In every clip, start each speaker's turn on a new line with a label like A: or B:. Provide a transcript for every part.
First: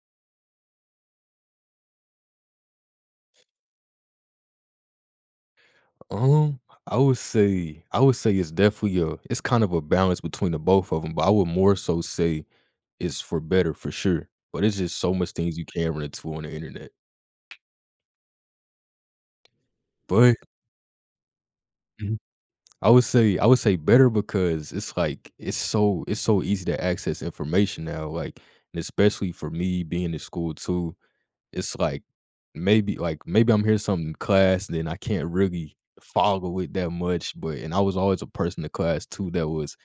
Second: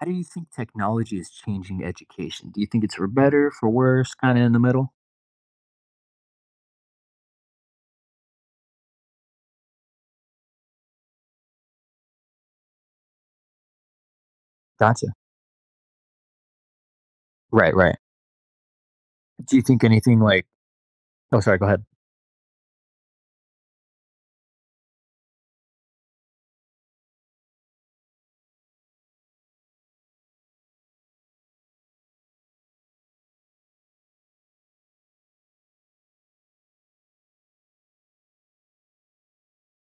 A: How do you think technology is changing education? Do you think it's for better, for worse, kind of in the middle?
B: Um, I would say it's definitely a it's kind of a balance between the both of them, but I would more so say it's for better for sure. But it's just
A: Gotcha.
B: so much things you can run into on the internet.
A: Right, right. Do you think anything
B: But
A: like... Oh, sorry, go ahead.
B: mhm. I would say better because it's like it's so easy to access information now. Like and especially for me being in school too, it's like maybe I'm hearing something in class, then I can't really follow it that much. But and I was always a person in class too that was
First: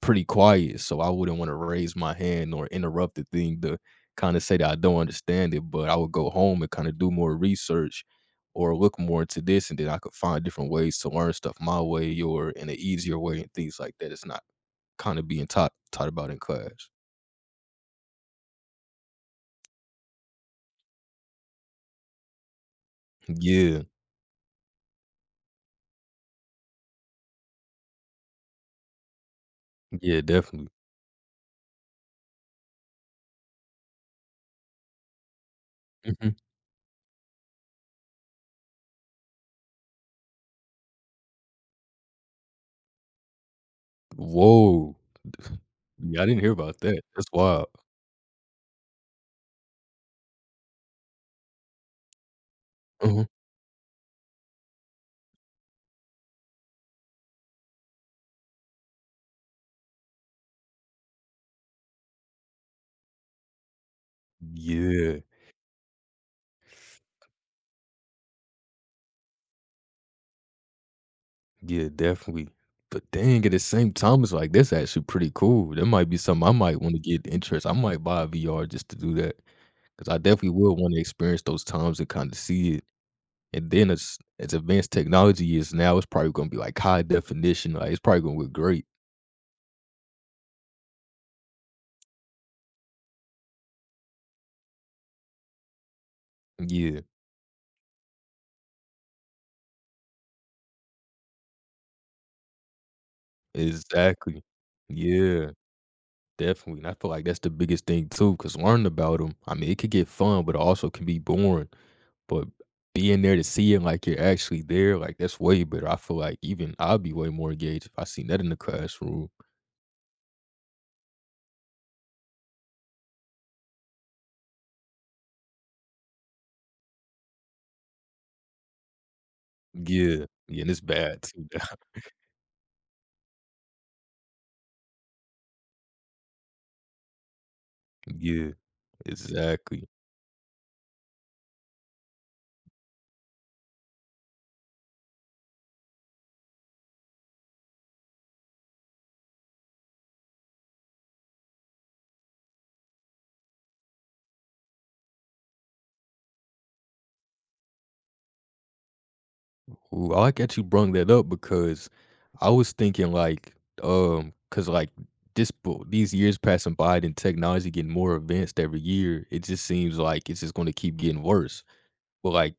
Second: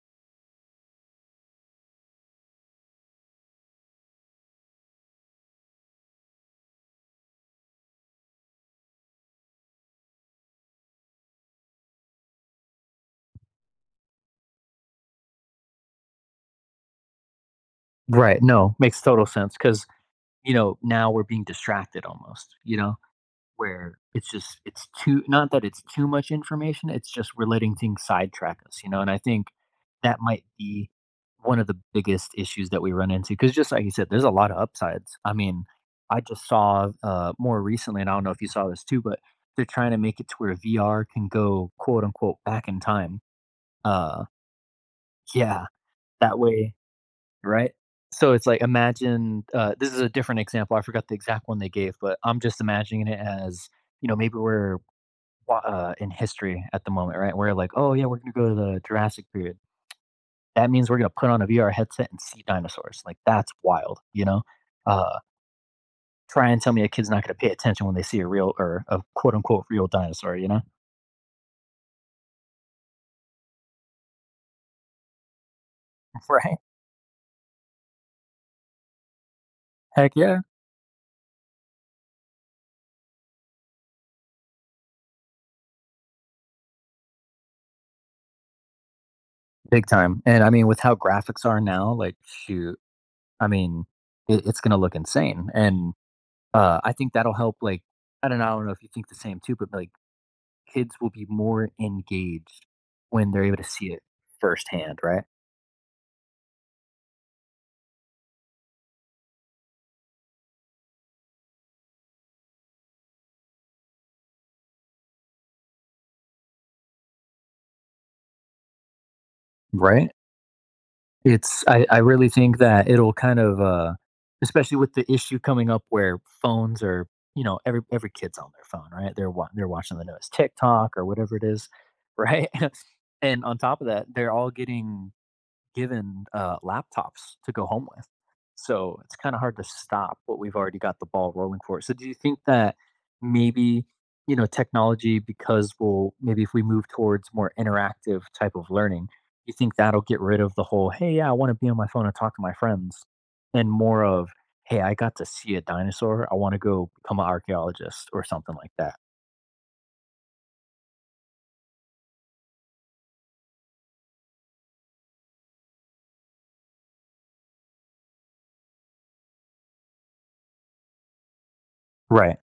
B: pretty quiet, so I wouldn't wanna raise my hand or interrupt the thing to kinda say that I don't understand it, but I would go home and kinda do more research or look more into this, and then I could find different ways to learn stuff my way or in an easier way and things like that. It's not kinda being taught about in class.
A: Right. No, makes total sense cuz now we're being distracted almost, you know?
B: Yeah.
A: Where it's too, not that it's too much information, it's just we're letting things sidetrack us, and I think that
B: Yeah,
A: might
B: definitely.
A: be one of the biggest issues that we run into because just like you said, there's a lot of upsides. I mean, I
B: Mhm.
A: just saw, more recently, and I don't know if you saw this too, but they're trying to make it to where VR can go, quote, unquote, "back in time." Uh,
B: Woah.
A: yeah,
B: Yeah, I
A: that
B: didn't hear
A: way,
B: about that. That's wild.
A: right? So it's like imagine, this is a different example, I forgot the exact one they gave, but I'm just imagining it
B: Mhm.
A: as, maybe we're in history at the moment, right? We're like, oh yeah, we're gonna go to the Jurassic period. That means we're gonna put on a VR headset and see dinosaurs. Like that's wild, you know. Uh,
B: Yeah.
A: try and tell me a kid's not gonna pay attention when they see a real or a quote unquote real dinosaur, you know?
B: Yeah, definitely. But dang, at the same time, it's like that's actually pretty cool. That might be something I
A: Right?
B: might want to get interest. I might buy a VR just to do that
A: Heck
B: because I
A: yeah.
B: definitely will want to experience those times and kind of see it. And then as advanced technology is now, it's probably gonna be like high definition. Like it's probably gonna look great.
A: Big time. And I mean, with how graphics are now, like shoot, I mean, it's gonna look insane. And I
B: Yeah,
A: think that'll help. Like, I don't know if you think the same too, but like kids will be more engaged when they're able to see it
B: exactly.
A: firsthand, right?
B: Yeah. Definitely, and I feel like that's the biggest thing too. Cause learning about them, I mean, it could get fun, but it also can be boring. But being there to see it like you're actually there, like, that's way better. I feel like even I'd be way more engaged if I seen that in the classroom.
A: Right? It's I really think that it'll kind of, especially with the issue coming up where phones are, you know, every kid's on their phone, right? They're watching the
B: Yeah,
A: newest
B: yeah, and it's
A: TikTok or
B: bad
A: whatever it
B: too.
A: is, right? And on top of that, they're all getting given laptops to go home with.
B: Yeah,
A: So it's kind of hard to
B: exactly.
A: stop what we've already got the ball rolling for. So do you think that maybe, technology, because we'll maybe if we move towards more interactive type of learning, you think that'll get rid of the whole, hey yeah, I want to be on my phone and talk to my friends, and more of, hey, I got to see a dinosaur, I want to go become an archaeologist or something like that.
B: Ooh, I like that you brung that up because I was thinking like, cause like this bu these years passing by and technology getting more advanced every year, it just seems like it's just gonna keep getting worse. But
A: Right.
B: like,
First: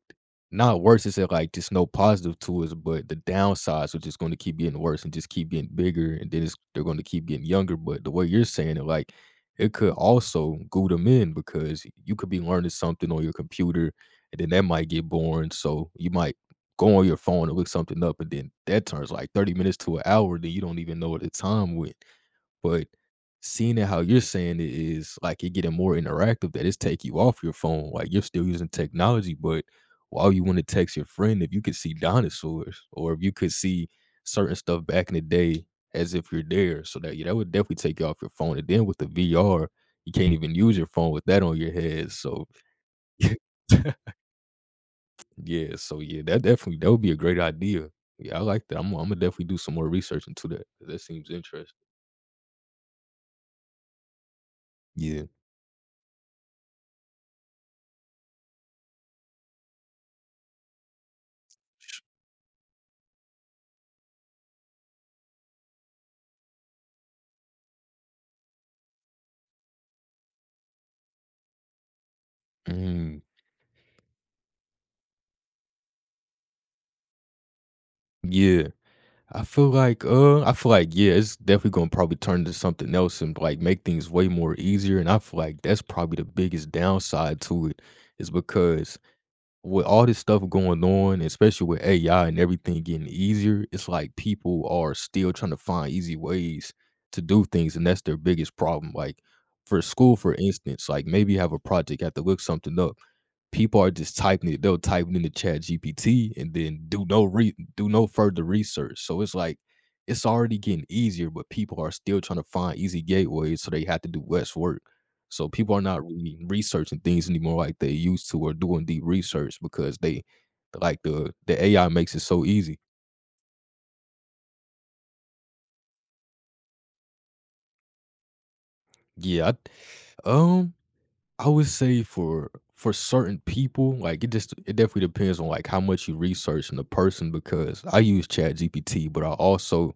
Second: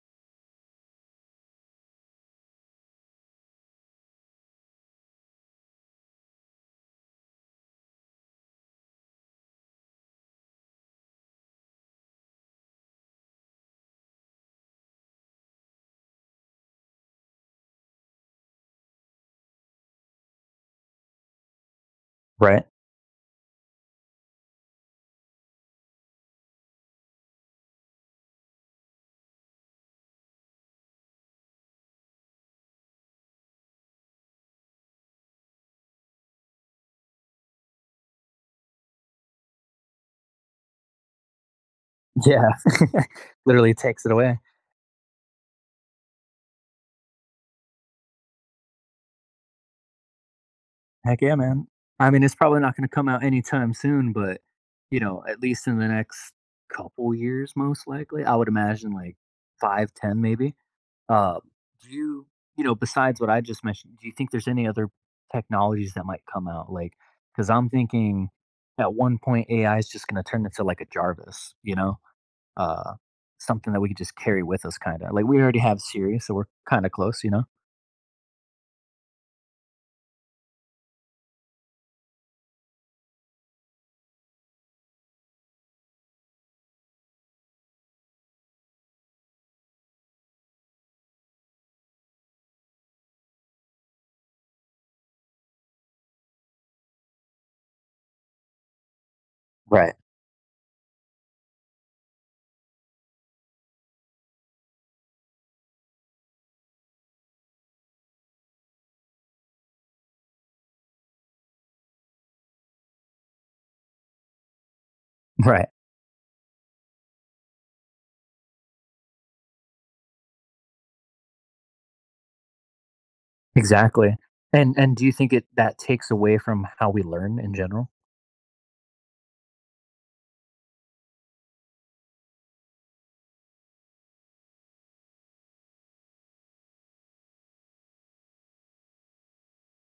B: not worse is that, like, just no positive to us, but the downsides are just gonna keep getting worse and just keep getting bigger, and then it's they're gonna keep getting younger, but the way you're saying it, like, it could also glue them in because you could be learning something on your computer, and then that might get boring, so you might go on your phone and look something up, and then that turns, like, 30 minutes to an hour, then you don't even know what the time went.
A: Right.
B: But seeing it how you're saying it is like it getting more interactive that it's take you off your phone. Like you're still using technology, but while you want to text your friend if you could see dinosaurs or if you could see certain stuff back in the day as if you're there? So that yeah, that would definitely take you off your phone. And then with the VR, you can't even use your phone with that on your head. So
A: Yeah, literally takes it away.
B: yeah, so yeah, that definitely that would be a great idea. Yeah, I like that. I'm gonna definitely do some more research into that. That
A: Heck
B: seems
A: yeah, man.
B: interesting.
A: I mean, it's probably not gonna come out anytime soon, but, you
B: Yeah.
A: know, at least in the next couple years, most likely, I would imagine, like, 5, 10, maybe. Um, do you, besides what I just mentioned, do you think there's any other technologies that might come out? Like, because 'cause I'm thinking at one point, AI is just gonna turn into, like, a Jarvis, you know? Uh,
B: Mm,
A: something that we could just carry with us kinda. Like, we already have Siri, so we're kinda close, you know?
B: yeah. I feel like, yeah, it's definitely gonna probably turn to something else and like make things way more easier. And I feel like that's probably the biggest downside to it is because with all this stuff going on, especially with AI and everything getting easier, it's like people are still trying to find easy ways to do things, and that's their biggest problem. Like for
A: Right.
B: school, for instance, like maybe you have a project, you have to look something up people are just typing it. They'll type it into Chat GPT and then do no further research. So it's like it's already getting easier, but people are still trying to find easy gateways, so they have to do less work. So
A: Right.
B: people are not really researching things anymore like they used to, or doing deep research because they like the AI makes it so easy.
A: Exactly. And do you think it that takes away from how we learn in general?
B: Yeah, I, um, I would say for certain people, like it just it definitely depends on like how much you research in the person because I use Chat GPT, but I also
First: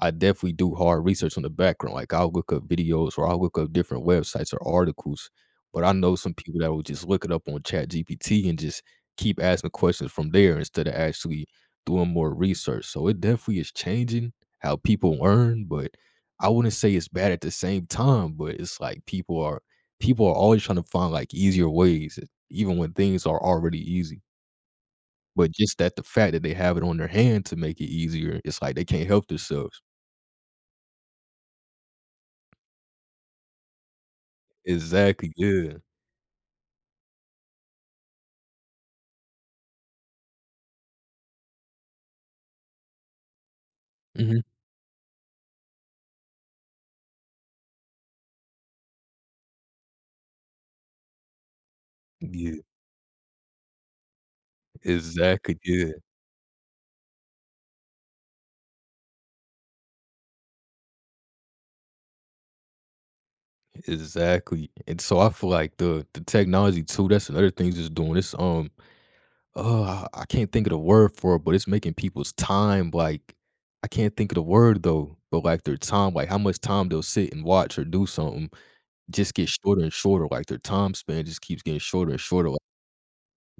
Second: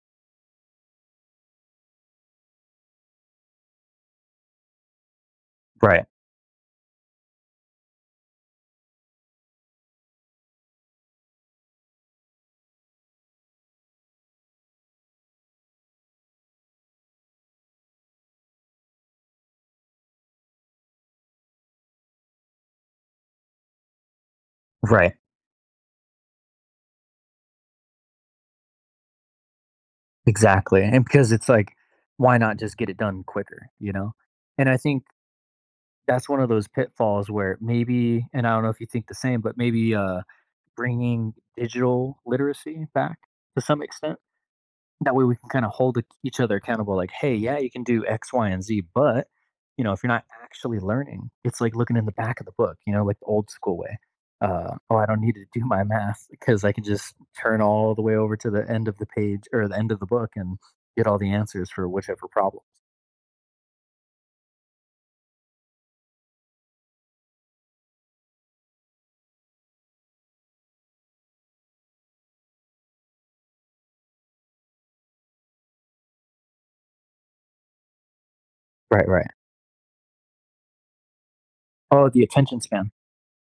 B: I definitely do hard research on the background. Like I'll look up videos or I'll look up different websites or articles. But I
A: Right.
B: know some people that will just look it up on Chat GPT and just keep asking questions from there instead of actually doing more research. So it definitely is changing how people learn, but I wouldn't say it's bad at the same time, but it's like people are always trying to find like easier ways, even when things are already easy.
A: Right.
B: But just that the fact that they have it on their hand to make it easier, it's like they can't help themselves.
A: Exactly. And because it's like, why not just get it done quicker, you know? And I think
B: Exactly, yeah.
A: that's one of those pitfalls where maybe, and I don't know if you think the same, but maybe bringing digital literacy back to some extent.
B: Mhm.
A: That way we can kind of hold each other accountable, like, hey, yeah, you can do X, Y, and Z, but, you know, if you're not actually learning, it's like looking in the back of the
B: Yeah,
A: book, you know, like the old school way. Oh, I don't need to
B: exactly,
A: do my
B: yeah,
A: math because I can just turn all the way over to the end of the page or the end of the book and get all the answers for whichever problem.
B: exactly, and so I feel like the technology too, that's another thing it's doing, it's, I can't think of the word for it, but it's making people's time, like I can't think of the word though, but, like, their time, like, how much time they'll sit and watch or do something
A: Right, right.
B: just gets shorter and shorter, like, their time span just keeps getting
A: Oh,
B: shorter and
A: the
B: shorter, like
A: attention span.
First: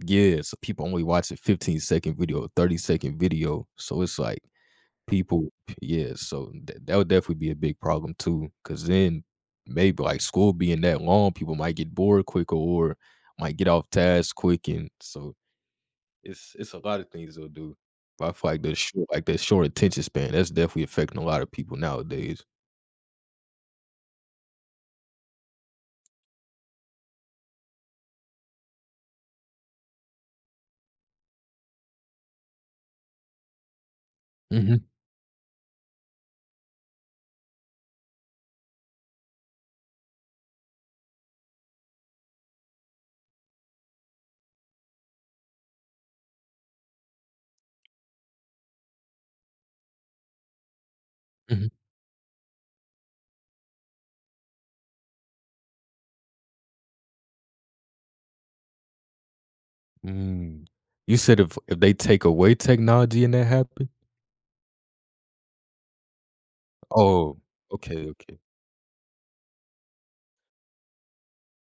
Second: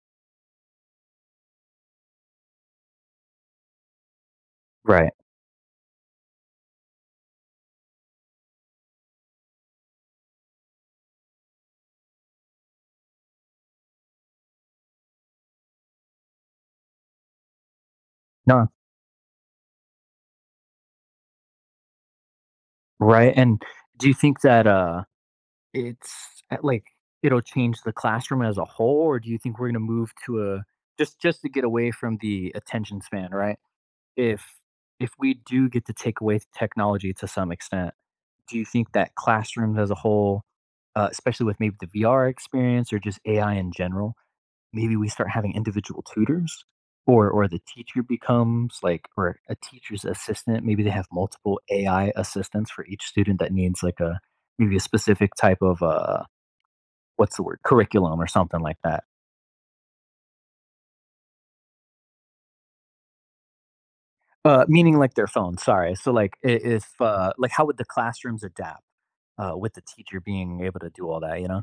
B: yeah, so people only watch a 15-second video, a 30-second video, so it's like
A: Right.
B: people yeah, so that would definitely be a big problem too. Cause then maybe, like, school being that long, people might get bored quicker or might get off task quick, and so it's a lot of things they'll do. But I feel like
A: No,
B: that short attention span, that's definitely affecting a lot of people nowadays.
A: right. And do you think that it's at like, it'll change the classroom as a whole, or do you think we're gonna move to a just to get away from the attention span, right? If
B: Mhm,
A: if we do get to take away technology to some extent, do you think that classrooms as a whole, especially with maybe the VR experience or just AI in general, maybe we start having individual tutors? Or the teacher becomes like, or a teacher's assistant, maybe they have multiple
B: mhm.
A: AI assistants for each student that needs like a maybe a specific type of, what's the word? Curriculum or something like that.
B: Mm. You said if they take away technology and that happen?
A: Meaning like their phone. Sorry. So like if
B: Oh,
A: like how would the
B: okay, okay.
A: classrooms adapt with the teacher being able to do all that? You know.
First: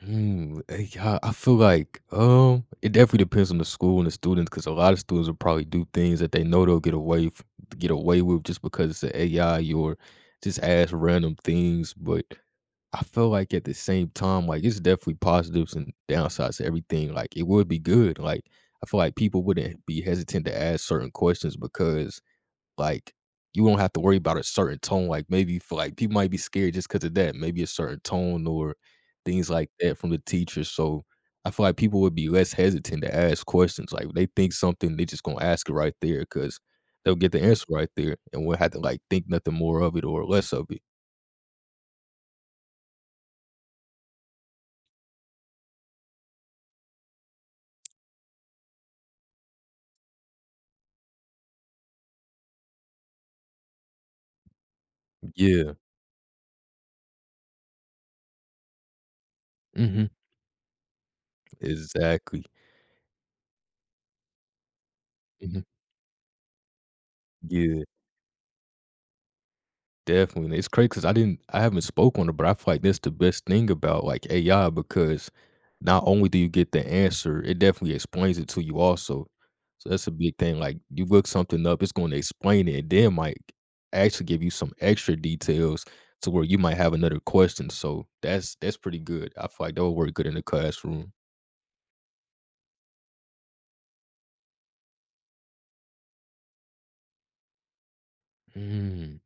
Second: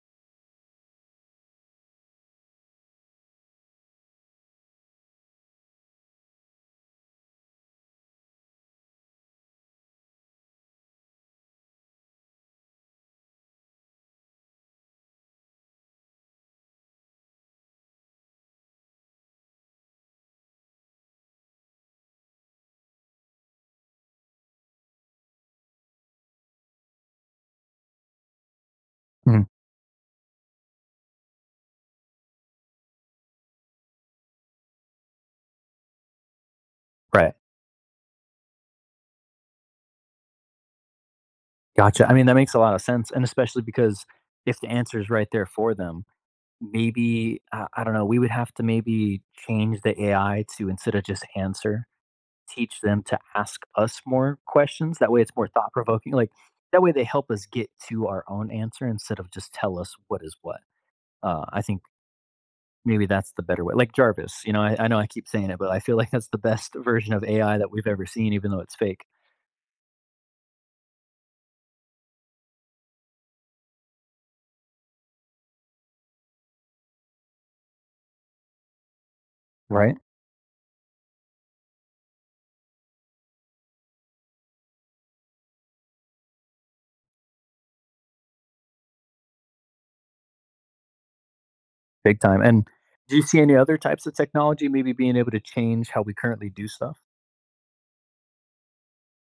B: Hmm. Eh, yeah, I feel like, it definitely depends on the school and the students, because a lot of students will probably do things that they know they'll get away with just because it's the a AI or just ask random things, but I feel like at the same time, like, it's definitely positives and downsides to everything, like, it would be good, like, I feel like people wouldn't be hesitant to ask certain questions because like, you won't have to worry about a certain tone, like, maybe for like people might be scared just because of that, maybe a certain tone or
A: Mhm.
B: things like that from the teacher, so I feel like people would be less hesitant to ask questions, like, they think something, they just gonna ask it right there because 'cause they'll get
A: Right.
B: the answer right there and we will have to, like, think nothing more of it or less of it.
A: Gotcha. I mean that makes a lot of sense, and especially because if the answer is right there for them, maybe I don't know. We would have to maybe change the AI to instead of just answer, teach them to ask us more questions. That way, it's more thought
B: Yeah.
A: provoking. Like that way, they help us get to our own answer instead of just tell us
B: Mhm.
A: what is what. I think
B: Exactly.
A: maybe that's the better way. Like Jarvis, you know, I know I keep saying it,
B: Mhm.
A: but I feel like that's the best version of AI that
B: Yeah.
A: we've ever seen, even though it's fake,
B: Definitely. It's crazy because I haven't spoke on it, but I feel like that's the best thing about, like, AI because not only do you get the answer, it definitely explains it to you also. So
A: right?
B: that's a big thing, like, you look something up, it's gonna explain it, and then might actually give you some extra details to where you might have another question, so that's pretty good. I feel like that would work good in the classroom.
A: Big time. And do you see any other types of technology maybe being able to change how we currently do stuff?
B: Mm.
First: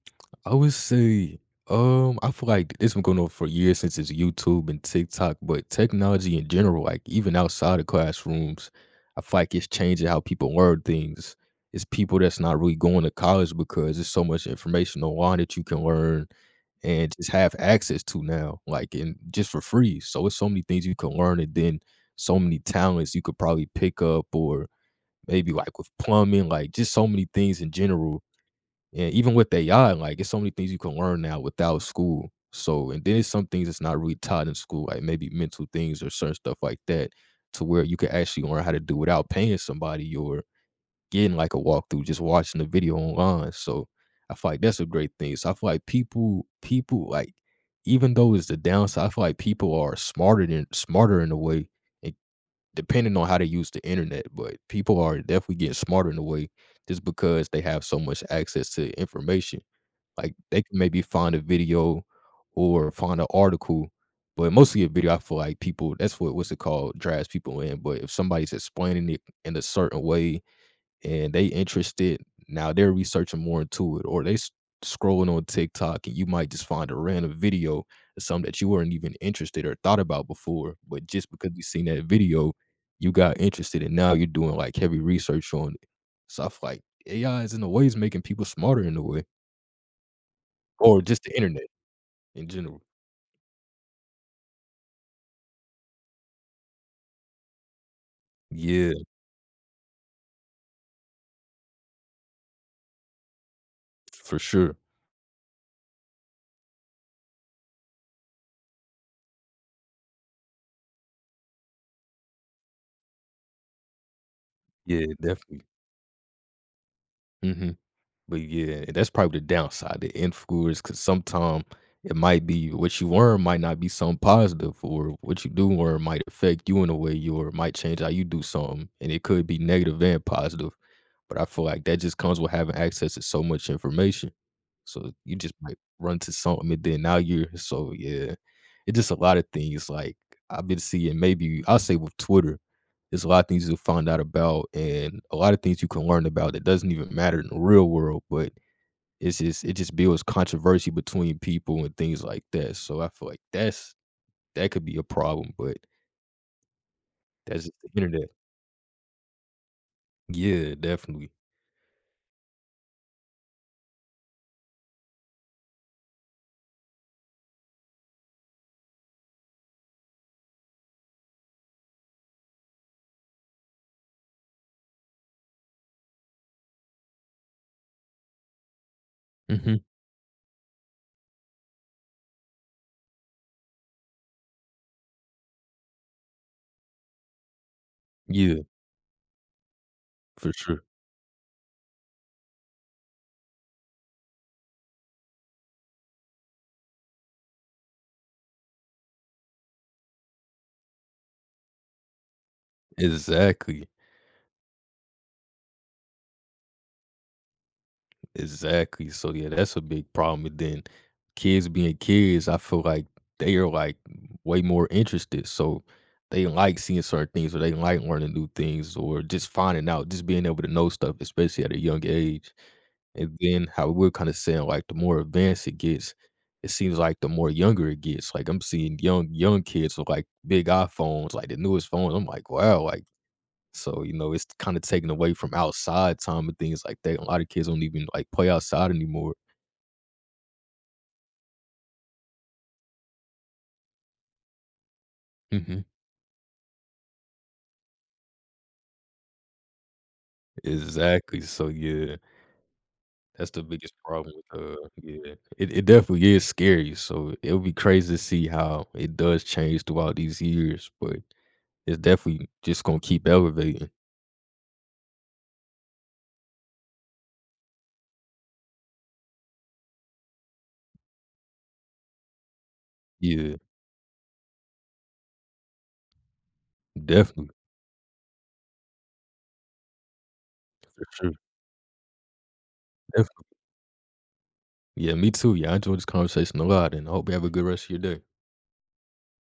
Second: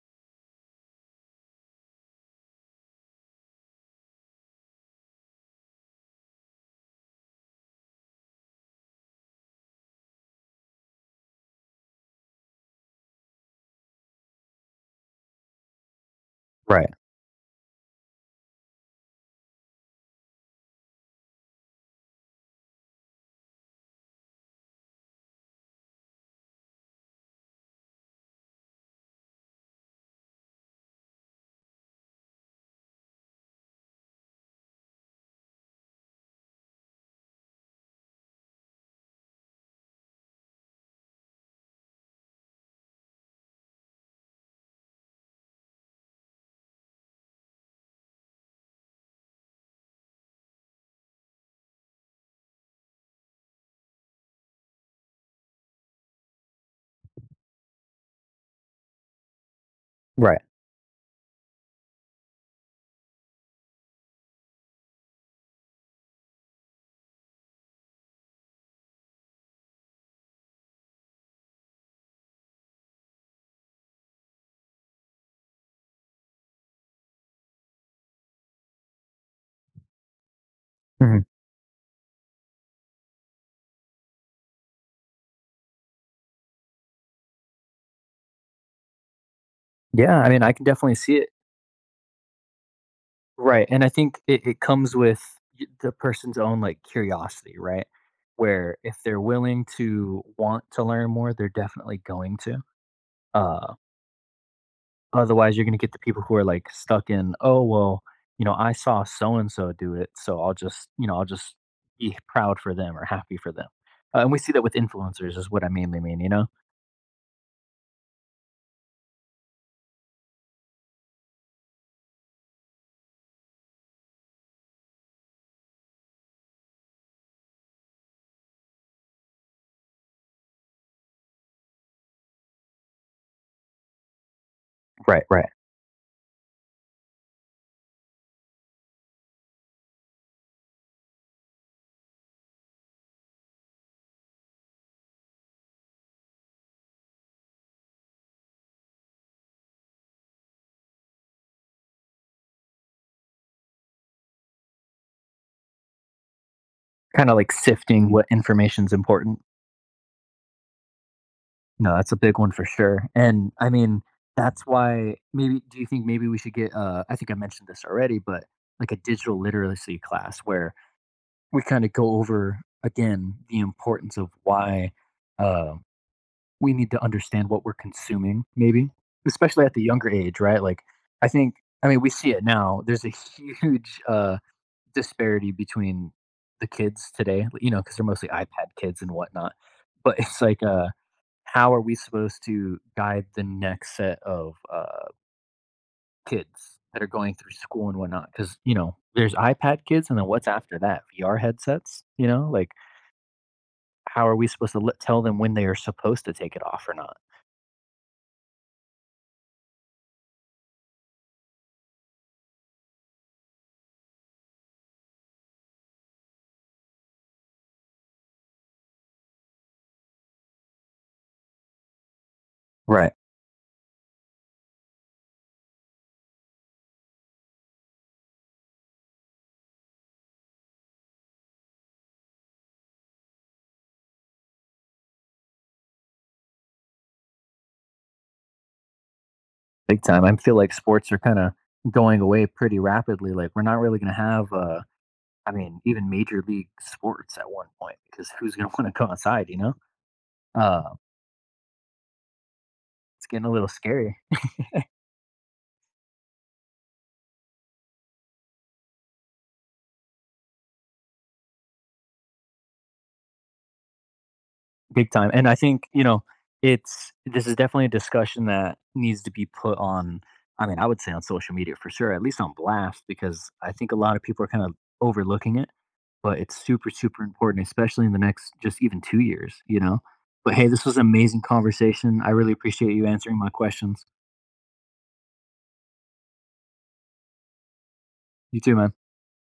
B: I would say, I feel like this been going on for years since it's YouTube and TikTok, but technology in general, like even outside of classrooms, I feel like it's changing how people learn things. It's people that's not really going to college because there's so much information online that you can learn
A: Right.
B: and just have access to now, like and just for free. So it's so many things you can learn, and then so many talents you could probably pick up, or maybe like with plumbing, like just so many things in general and even with AI, like it's so many things you can learn now without school. So, and then it's some things that's not really taught in school, like maybe mental things or certain stuff like that, to where you can actually learn how to do without paying somebody or getting like a walkthrough, just watching the video online. So I feel like that's a great thing. So I feel like people like, even though it's the downside, I feel like people are smarter than smarter in a way and depending on how they use the internet, but people are definitely getting smarter in a way just because they have so much access to information. Like
A: Right.
B: they can maybe find a video or find an article, but mostly a video. I feel like people that's what's it called drives people in. But if somebody's explaining it in a certain way and they interested now they're researching more into it or scrolling on tiktok and you might just find a random video of something that you weren't even interested or thought about before but
A: Hmm.
B: just because you seen that video you got interested and now you're doing like heavy research on it so I feel like AI is in a way is making people smarter in a way
A: Yeah, I mean, I can definitely
B: or
A: see
B: just
A: it.
B: the internet in general.
A: Right. And I think it comes with the person's own, like, curiosity, right? Where
B: Yeah,
A: if they're willing to want to learn more, they're definitely going to. Uh,
B: for sure.
A: Otherwise, you're gonna get the people who are, like, stuck in, "Oh, well, you know, I saw so and so do it, so I'll just be proud for them or happy for them." And we see that with
B: Yeah,
A: influencers is
B: definitely.
A: what I mainly mean, you know?
B: Hmm. But yeah, that's probably the downside, the influence, cause sometimes it might be what you learn might not be something positive, or what you do learn might affect you in a way, you or might change how you do something, and it could be negative and positive. But I feel like that just comes with having access to so much information. So
A: Right,
B: you
A: right.
B: just might run to something, and then now you're so yeah, it's just a lot of things. Like I've been seeing, maybe I'll say with Twitter, there's a lot of things you'll find out about and a lot of things you can learn about that doesn't even matter in the real world, but it just builds controversy between people and things like that. So I feel like that could be a problem, but
A: Kinda, like,
B: that's just the
A: sifting what
B: internet.
A: information's important.
B: Yeah, definitely.
A: No, that's a big one for sure, and, I mean, that's why maybe, do you think maybe we should get, I think I mentioned this already, but, like, a digital literacy class where we kinda go over, again, the importance of why, um we need to understand what we're consuming maybe, especially at
B: Mhm.
A: the younger age, right? Like, I think, I mean, we see it now. There's a huge, disparity between the kids today, you know, because 'cause they're mostly
B: Yeah,
A: iPad kids and whatnot, but it's
B: for
A: like,
B: sure.
A: how are we supposed to guide the next set of, kids that are going through school and whatnot? Because, you know, there's iPad kids, and then what's after that? VR headsets, you know? Like,
B: Exactly.
A: how are we supposed to let tell them when they are supposed to take it off or not?
B: Exactly. So yeah, that's a big problem. And then kids being kids, I feel like they are like way more interested. So they like seeing certain things or they like learning new things or just finding out, just being able to know stuff, especially at a young age.
A: Right.
B: And then how we're kind of saying like the more advanced it gets, it seems like the more younger it gets. Like I'm seeing young kids with like big iPhones, like the newest phones. I'm like, wow, like so, you know, it's kind of taken away from outside time and things like that. A lot of kids don't even like play outside anymore.
A: Big time. I feel like sports are kinda going away pretty rapidly, like, we're not really gonna have, I mean,
B: Hmm.
A: even major league sports at one point, because who's gonna wanna go outside, you know? Uh,
B: Exactly. So yeah,
A: it's getting
B: that's
A: a
B: the
A: little
B: biggest
A: scary.
B: problem with yeah. It definitely is scary. So it will be crazy to see how it does change throughout these years, but it's definitely just gonna keep elevating.
A: Big time. And I think, it's this is definitely a discussion that needs to be put on, I mean, I would say on social media for sure, at least on blast, because
B: Yeah,
A: I think a lot of people are kind of overlooking it, but it's super super
B: definitely.
A: important especially in the next just even 2 years, you know. But hey, this was an
B: For sure.
A: amazing conversation. I really appreciate you answering my
B: Definitely.
A: questions.
B: Yeah, me too. Yeah, I enjoyed this conversation a lot and I hope you have a good rest of your day.
A: You too, man.